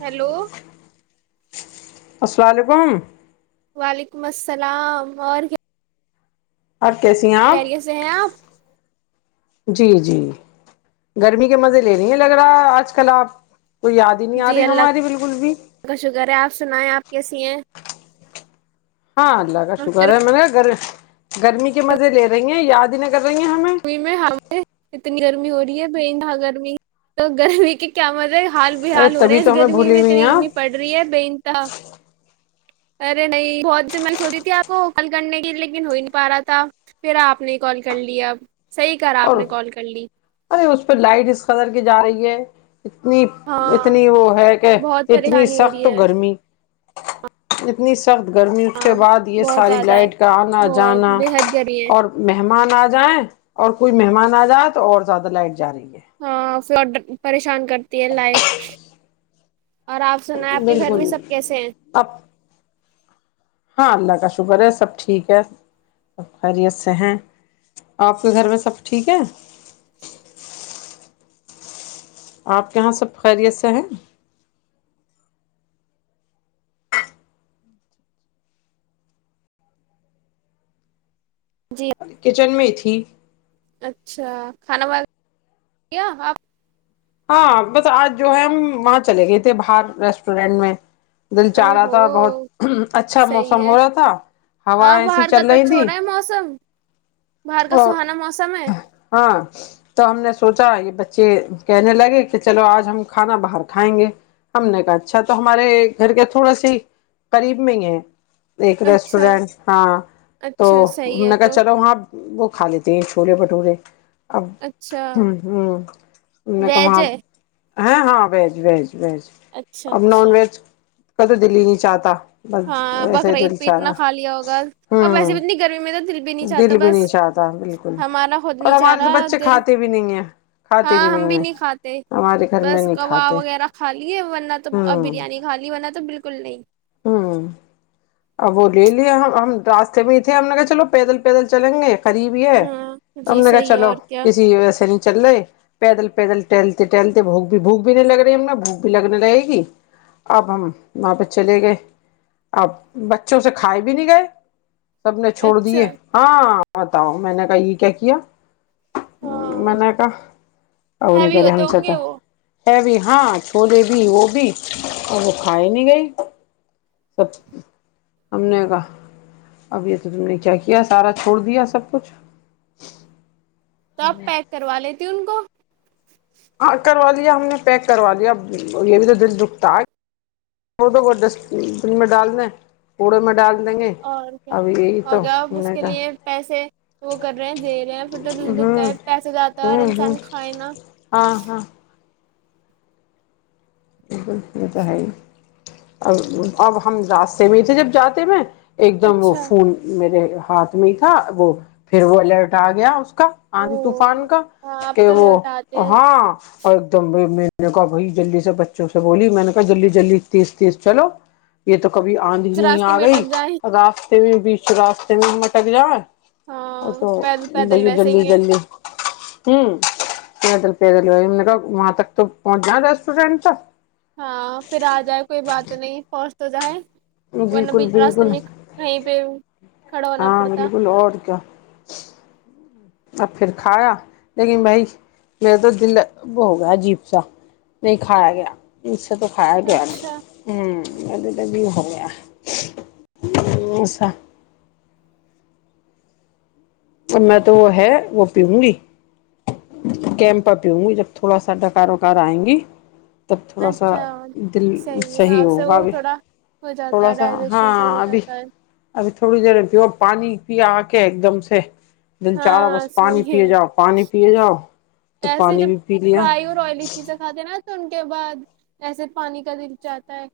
Hello السلام علیکم وعلیکم السلام اور کیا اور کیسی ہیں آپ خریے سے ہیں آپ جی جی گرمی کے مزے لے نہیں لگ رہا آج کل آپ کو یاد ہی نہیں آ جی رہی اللہ ہماری بالکل بھی کا شکر ہے آپ سنائیں آپ کیسی ہیں ہاں اللہ کاا شکار ہے م گری گرمی کے مزے لے رہی ہیں یاد ن ئی میں ہمیں اتنی گر ہو رہی ہے باں گرمی تو گرمی کی کیا مزے حال بحال ہو رہے تبھی ہیں تو اس ہمیں گرمی بھولی میں ہوئی ہیں اتنی گرمی آپ پڑ رہی ہے بےتہ ارے نہیں بہت سے میں سو رہی تھی آپ کو کال کرنے کی لیکن ہو ہی نہیں پا رہا تھا پھر آپ نے کال کر لیا ا صحیح کرا آپ اور نے کال کر لی ارے اس پہ لائٹ اس قدر کی جا رہی ہے اتنی ہاں اتنی وہ ہے کہ بہت اتنی پریشانی ہو سخت رہی ہے گرمی [unintelligible] سخت گرمی اس کے ہاں بعد یہ بہت ساری زیادہ ہے لائٹ کا آنا بہت جانا بے حد گرمی ہے اور مہمان آ جائیں اور کوئی مہمان آ جات اور زیادہ لائٹ جاری ہے [unintelligible] ہاں پریشان کرتی ہے لائٹ اور آپ سنایں آپ کے گھر میں سب کیسے ہیں اب ہاں اللہ کا شکر ہے سب ٹھیک ہے خیریت سے ہیں آپ کے گھر میں سب ٹھیک ہے آپ کے یہاں سب خیریت سے ہیں جی کچن میں تھی اچھا کھانا و آپ ہاں بس آج جو ہے ہم وہاں چلے گئے تھے باہر ریسٹورینٹ میں دل چا او رہا تھا ہو بہت اچھا صحیح موسم ہے ہو رہا تھا ہوا ہاں ایسی باہر کا چل تو رہی اچھا ہو تھی رہا ہے موسم باہر کا اور سہانا موسم ہے ہاں تو ہم نے سوچا یہ بچے کہنے لگے کہ چلو آج ہم کھانا باہر کھائیں گے ہم نے کہا اچھا تو ہمارے گھر کے تھوڑا س ہی قریب میں ہی ہے ایک اچھا ریسٹورینٹ ہاں تو اچھا صحیح ہے نے کہ تو چلو وہاں وہ کھا لیتے ہیں چھولے بھٹورے ا اچھا ہوں ہوں کہ ویج وہاں ہے ہاں ہاں وج وج وج اچھا اب نان اچھا ویج کت دلی نہیں چاہتا بس ہاں ویسے ہی بقرعید دل پہ چاہ اتنا رہا کھا لیا ہوگا ہ اور ویسے بھی اتنی گرمی میں تو دل بھی نہیں دل چاہتا بھی نہیں بس چاہتا بالکل ہمارا خود اور نہیں چاہ ہمارے تو رہا بچے دل کھاتے بھی نہیں ہیں کھاتے ہاں بھی ہم نہیں ہے نہیں کھاتے بس کباب وغیرہ کھا لیے ورنہ تو اور ہوں بریانی کھا لی ورنہ تو بالکل نہیں ہاں اب وہ لے لیا ہم ہم راستے میں ہی تھے ہم نےگ چلو پیدل پیدل چلیں گے قریب ہی ہے ہاں ت ہم جی نے کہا صحیح ہے چلو اور کیا کسی ویسے نہیں چل رہے پیدل پیدل ٹہلتے ٹہلتے بھوک بھی بھوک بھی نہیں لگ رہی ہم نا بھوک بھی لگنے رہے گی اب ہم وہاں پہ چلے گئے اب بچوں سے کھائے بھی نہیں گئے سب نے چھوڑ دیے اچھا ہاں بتاؤ میں نے کہا یہ کیا کیا ہاں من کا ا نہیں ہیوی کر ر ہم ہوتے ہم ہوں چتے گے وہ ہے بھی ہاں چھولے بھی وہ بھی اور وہ کھاائے نہیں گئی سب ہم نے کا اب یہ تو تم نے کیا کیا سارا چھوڑ دیا سب کچھ سب پیک کروا لیےتے ت کو ہاں کروا لیا ہم نے پیک کروا لیا یہ بھی تو دل رکتا ڑ دو کو ڈسٹبین میں ڈال دیں کوڑے میں ڈال د اور کیا ہوگیا آپ اس نے کے کہا لیے پیسے وہ کر رہے ہیں دے رہے ہیں پھر تو دکھتا ہوں ہے پیسے جاتا ہے اور ہوں ہوں انسان کھائے نا ہاں ہاں بالکل یہ تو ہے ا اب ہم راستے میں ہی تھے جب جاتے میں ایک دم وہ اچھا فون میرے ہاتھ میں ہی تھا وہ پھر وہ الرٹ آ گیا اس کا او آدی طوفان کا ہاں اب کہ تو وہ لوٹاتے ہیں ہاں اور ایک دم نے کافی جلدی سے ب بولی میں نے کہا جلدی جلدی تیس تیس چلو یہ تو کبھی آندھی ہی نہیں راستے آ میں گئی اٹک جائیں اگا ت وشو راستے میں مٹک جا اور ہاں تو پیدل پیدل بھیا ویسے جلدی ہی ہیں جلدی ہ پیدل پیدل ہو نے وہاں تک تو پہنچنا ریسٹورینٹ تک ہاں پھر آ جائے کوئی بات نہیں پ تو ج ہے بالکل بالکل پہ کھڑا ہونا ہاں پڑتا بالکل اور کیا اب پھر کھایا لیکن بھائی میرے تو دل وہ ہو گیا عجیب سا نہیں کھایا گیا اس تو تو خھائے لا ن اچھا ہوں گد ت بھی ہو گیاسا تو میں تو وہ ہے وہ پیوں گی کیم پا پیوں گی جب تھوڑا سا ڈکار وکار آئیں گی تب تھوڑا سا اچھا دل ہے ہاں صحیح اس سے ہوگا وہ ابھی تھوڑا ہو جاتا تھوڑا ہے سا ہاں ڈائجیشن صحیح ہو ابھی جاتا ہے ابھی تھوڑی دیر پیو پانی پی آکے ایک دم سے دل چاہرا بس ہاں پانی صحیح ہے پیے جاؤ پانی پیے جاؤ تو ایسے پانی جب بھی پی لیا فرائی اور آئلی چیزیں کھاتے ہیں نا تو ان کے بعد ایسے پانی کا دل چاہتا ہے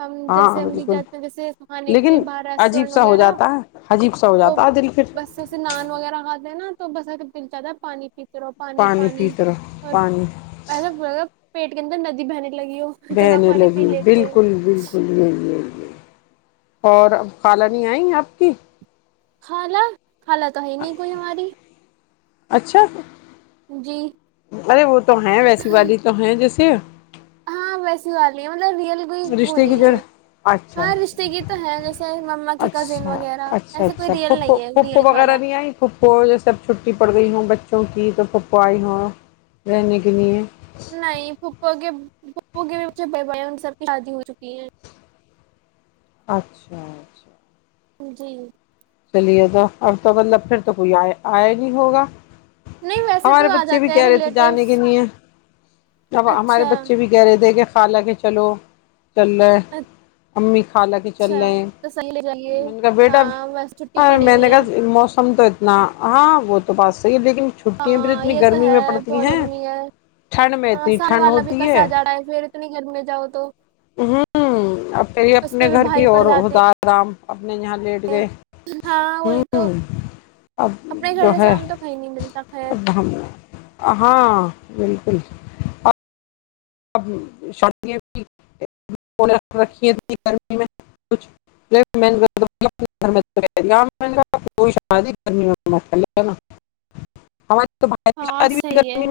ہم ہاں جیسے ہم بھی بالکل جاتے ہیں جیسے کھانے کے لیے لیکن باہر عجیب ریسٹورینٹ سا ہو وغیرہ جاتا ہے عجیب سا ہو تو جاتا ہے دل کوں بس ایسے نان وغیرہ کاتے ہیں نا تو بس دل چاہتا ہے پانی پانی کی طرح پانی [unintelligible] پیٹ کے اندر ندی بہنے لگی ہو اتنا بہنے پانی پی لگی لیتے ہیں۔ بالکل بالکل یہی یہی یہی اور اب خالا نہیں آئی آپ کی خالا خالا تو ہے نہیں کوئی ہماری اچھا جی ارے وہ تو ہے ویسی والی تو ہے جس [unintelligible] ہاں ویسی والی ہے مطلب ریئل کوئی وہ رشتے کی نہیں جو ہے اچھا ہاں رشتے کی تو ہے جیسے مما اچھا کی کزن اچھا وغیرہ اچھا ایسے کوئی اچھا پھھ ریئل نہیں ہے پھوپھو ریئل خالہ وغیرہ نہیں آئی پھھو یہ سب چھٹی پڑ گئی ہوں بچوں کی تو پھپھوایی رہنے کے لیے ابو کے بچے بڑھے ہے ان سب کی شادی ہو چکی ہیں اچھا اچھا جی چلیے تو آپ کا مطلب پھر تو کوئی آیا آیا نہیں ہوگا نہیں ویسے ہمارے تو آ بچے بھی جاتے ہیں کہہ رہے تھے جانے ریلیٹیوس کے لیے اب ہمارے اچھا بچے بھی گہ رے تھے کہ خالا کے چلو چل رہے امی خالا کے چل اچھا رہے ہیں تو صحیح لے جائیے میں نے کہا بیٹا ہاں بس چھٹی اور پڑی میں ہوئی نے ہے کہا موسی ہم کو اتنا ہاں وہ تو پاس میں ہی ہے لیکن چھٹییاں بھی تو ہاں اتنی یہ گرمی ہے میں پڑتی بہت ہیں گرمی ہے ٹھنڈ میں ہاں اتنی سامنے ٹھنڈ والا بھی ہوتی ہے کسا جا رہا پھر اتنی گرمی میں جاؤ تو ہمم اب یہ اس اپنے پہ بھی گھر پے ہی بھاری پڑ جاتے ہیں ہوتا ہے آرام میں یہاں لیٹ گئے ہاں وہی تو ہوں اب اپنے گھر جو جیسا ہے آرام تو کہیں نہیں ملتا خیر اب ہم ہاں بالکل [unintelligible] [unintelligible] ہاں صحیح ہے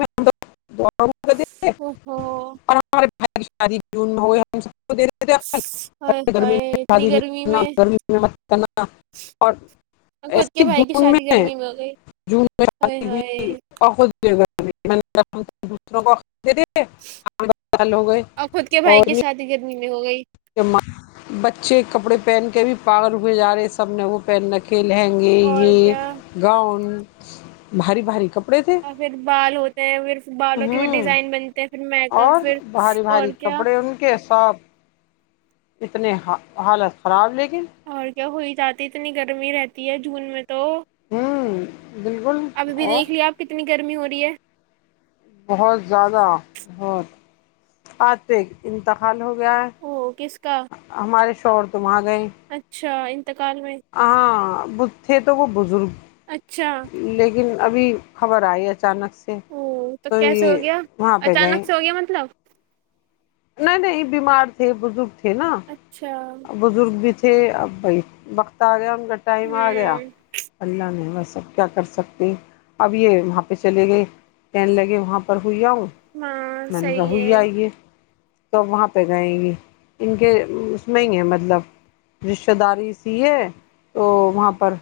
او ہو اور ہمارے بہ کی شادی جون میں ہوئے ہم ہائے گرمی میں ہائے شادی اتنی نہیں گرمی کرنا میں گرمی میں کرنا اور اور خود ایسے کے بھائی کی جون شادی میں گرمی ہو گئی جون میں ہائے شی ہائے بھی ب [inaudible] آ ب سال ہو گئے اور خود کے اور بھائی کی شادی گرمی ہو گئی بچے کپڑے پہن کے بھی پاگل رے جا رہے سب نے وہ پہن رکھ کے لہیںنگے اور کیا یہ گاؤن [inaudible] ہوں اور بھاری بھاری کپڑے [unintelligible] [inaudible] [unintelligible] اور کیا ہوئی جاتی اتنی گرمی رہتی ہے جون میں تو ہوں بالکل ابھی اور دیکھ لیا اپ کتنی گرمی ہو رہی ہے بہت زیادہ انتہا لوگ یار او کس کا ہمارے شوہر تم ا گئے [inaudible] ا بت تھے تو وہ اچھا بزرگ لیکن ابھی خبر ائی ہے اچانک سے تو یہ وہاں پہ گئے [unintelligible] نہیں نہیں بیمار تھے اچھا ہوں بزرگ [inaudible] [inaudible] تے اپ بھائی وقت ا گیا بس ائمہ ا گیا اللہ نے بس اب کیا کر سکتے ہیں اب یہ وہاں پہ چلے گئے کہنے لگے وہاں پر ہاں میں نے صحیح کہا یہ ائی ہے تو وہاں پہ جائیں گے ان کے نہیں ہے مطلب رشتہ داری سی ہے تو وہاں پر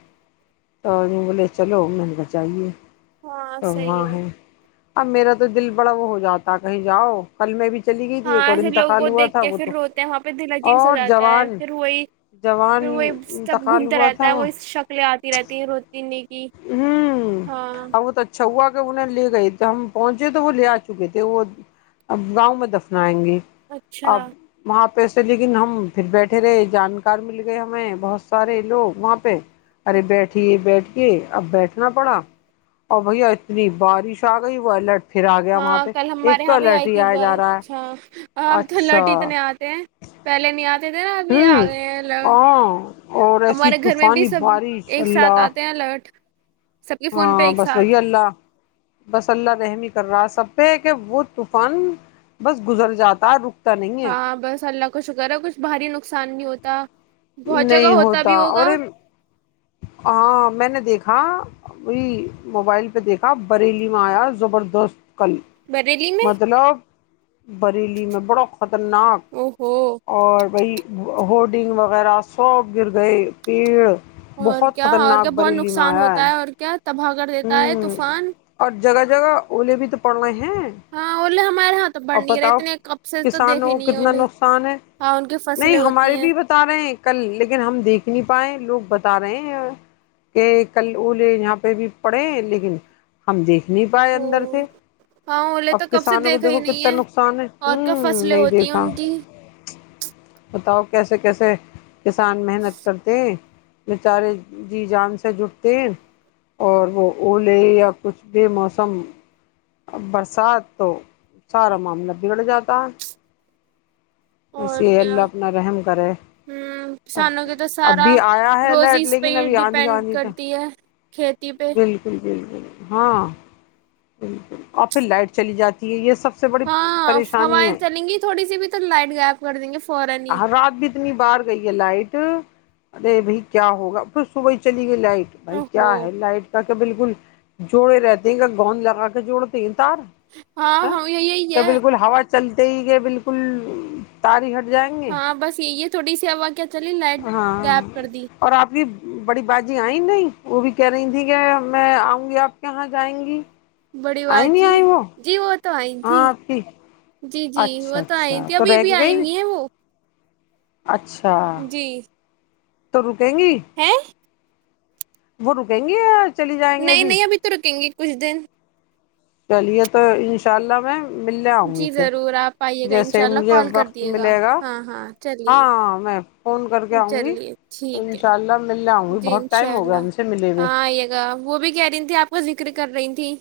لے چلو چاہیے ہاں تو صحیح وہاں ہے اب میرا تو دل بڑا وہ ہو جاتا ہے کہیں جاؤ کلمے بھی چلی گئی تھی ہاں ایک اور ایسے لوگ انتقال وہ ہوا تھا دیکھتے ہیں وہ پھر تو روتے ہیں وہاں پہ دلچسپ ہو اور جاتا ہے جوان پھر وہی پھر جوان وہی سب انتقال گھومتا ہوا رہتا تھا ہے وہ اس شکلیں اتی رہتی روتی نہیں کی ہاں بہت اچھا ہوا تو انہوں نے لے گئی تو ہم پہنچے تو وہ لے ا چکے تھے وہ اب گاؤں میں دفنائیں گے اچھا اب وہاں لیکن ہم پھر بیٹھے رہے جانکار مل گئے ہمیں بہت سارے لوگ وہاں پہ ارے بیٹھی بیٹ کہ اپ بیٹھنا پڑا اور وہی اتنی بارش اگئی وائلٹ ا کل ہمارے ہاں بھی ائی تھی جا رہا ہے اچھا اپ اچھا تھلٹی اتنے اتے ہیں پہلے نہیں ابھی ہوں اگئے ہیں لو ہاں اور ایسی ہمارے گھر میں بھی طوفانی سب بارش ایک ساتھ اللہ اتے ہیں لوٹ ہاں بس وہی اللہ بس اللہ رحمی کر راس سبتے ہے کہ وہ طوفان بس گزر جاتا ہے رک ہاں بس اللہ کچھ کرا کچھ بھاری نقصان بھی ہوتا بہت جگہ نہیں ہوتا بھی اور ہوگا ہاں میں نے دیکھا وہی موبائل پہ دیکھا بریلی میں آیا زبردست کل بری لی میں مطلب بریلی میں بڑا خطرناک او ہو اور وہی ہوڈنگ وغیرہ سب گر گئے پیڑ اور بہت کیا اور خطرناک کیا بہت بریلی میں نقصان آیا ہوتا ہے اور کیا تباہ کر دیتا ہے ہ طوفان اور جگہ جگہ اے بھی تو پڑنا ہی ہاںے ہم ا بتاؤ دیکھے کسانوں نہیں کتنا اولے نقصان ہے ہاں ان کی نہیں فصلیں ہوتی ہمارے ہیں بھی بتا رہے ہیں کل لیکن ہم دیکھ نہیں پائے لوگ بتا بتا رہے ہیں کہ کل وہ لے یہاں پہ بھی پڑے لیکن ہم دیک نہیں پائے او اندر سے ہاں اولے اب تو کب سے کسانوں کو دیکھا ہی دیکو کتنے نہیں ت ہے نقصان ہے اور کیا ہوں فصلیں نہیں ہوتی ہیں دیکھا ان کی بتاؤ کیسے کیسے کسان محنت کرتے بیچارے جی جان سے جٹتے ہیں اور وہ اولے یا کچھ بھی موسم برسات تو سارا معاملہ بگڑ جاتا ہے وس اور کیا اللہ اپنا رحم کرے ہوں اب کسانوں کے تو سارا ابھی آیا ہے ال روزی لیکن ابھی آندھی آندھی تو کھیت بالکل بالکل ہاں اور پھر لائٹ چلی جاتی ہے یہ سب سے بڑی ہاں پریشانی ہوائیں ہے چلیں گی تھوڑی سی بھی تو لائٹ غائب کر دیں گے فورن ہی رات بھی اتنی بار گئی ہے لائٹ ارے بھائی کیا ہوگا پھر صبح ہی چلی گئی لائٹ بھائی او ہو کیا ہے لائٹ کا کیا بالکل جوڑے رہتے ہیں گ ب لاک چوڑ تین ہاں ہاں یہ یہی تو ہے بالکل ہوا چلتے ہی گ بالکل تاری ہٹ جائیں گے ہاں بس یہی ہے تھوڑی سی ہوا کیا چلی لائٹ غائب ہاں کر دی اور آپ کی بڑی بازی آئی نہیں وہ بھی کہہ رہی تھی کہ میں آؤں گی آپ کے یہاں جائیں گی بڑی آئی بات نہیں جی آئی وہ جی وہ تو آئ تھی ہاں آپ کی جی جی وہ اچھا تو آئی اچھا تھی تو ابھی رہ ابھی کے آئی گئی ہوئی ہے وہ اچھا جی تو ر تینگی ہیں گرو کہیں گے نہیں نہیں ابھی تو رکیں گے کچھ دن چلیے تو انشاء اللہ میں ملنے آؤں گی جی پھر ضرور آپ آئیے گا جیسے انشاء ہی اللہ مجھے کال کر وقت دیے ملے گا ہاں ہاں چلیے ہاں میں فون کر کے آؤں گی چلیے ٹھیک انشاء اللہ ملنے آؤں ہے گی جی بہت انشاء ٹائم ہو گیا اللہ ان سے ملے ہوئے ہاں آئیے گا وہ بھی کہہ رہی تھی آپ کا ذکر کر رہی تھیں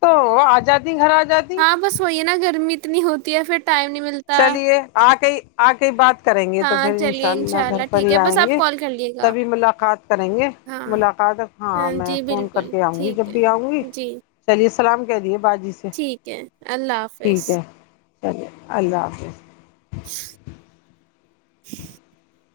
تو آ جاتی گھر آ جاتی ہاں بس وہی نا گرمی اتنی ہوتی یا پھر ٹائم نہیں ملتا چلیے آ کے ہی آ کے ہی بات کریں گے تو ہاں پھر ان شاء چلیے اللہ انشاء اپ گھر پر ٹھیک ہی ہے بس آئیں آپ گے کال کر لیے گا تبھی ملاقات کریں گے ہاں ملاقات ہاں میں جی فون کر بالکل کے آؤں گی جب ٹھیک ہے بھی آؤں گی جی چلیے سلام کہہ دیے باجی سے ٹھیک ہے اللہ حافظ ارے اللہ حافظ [unintelligible] [inaudible]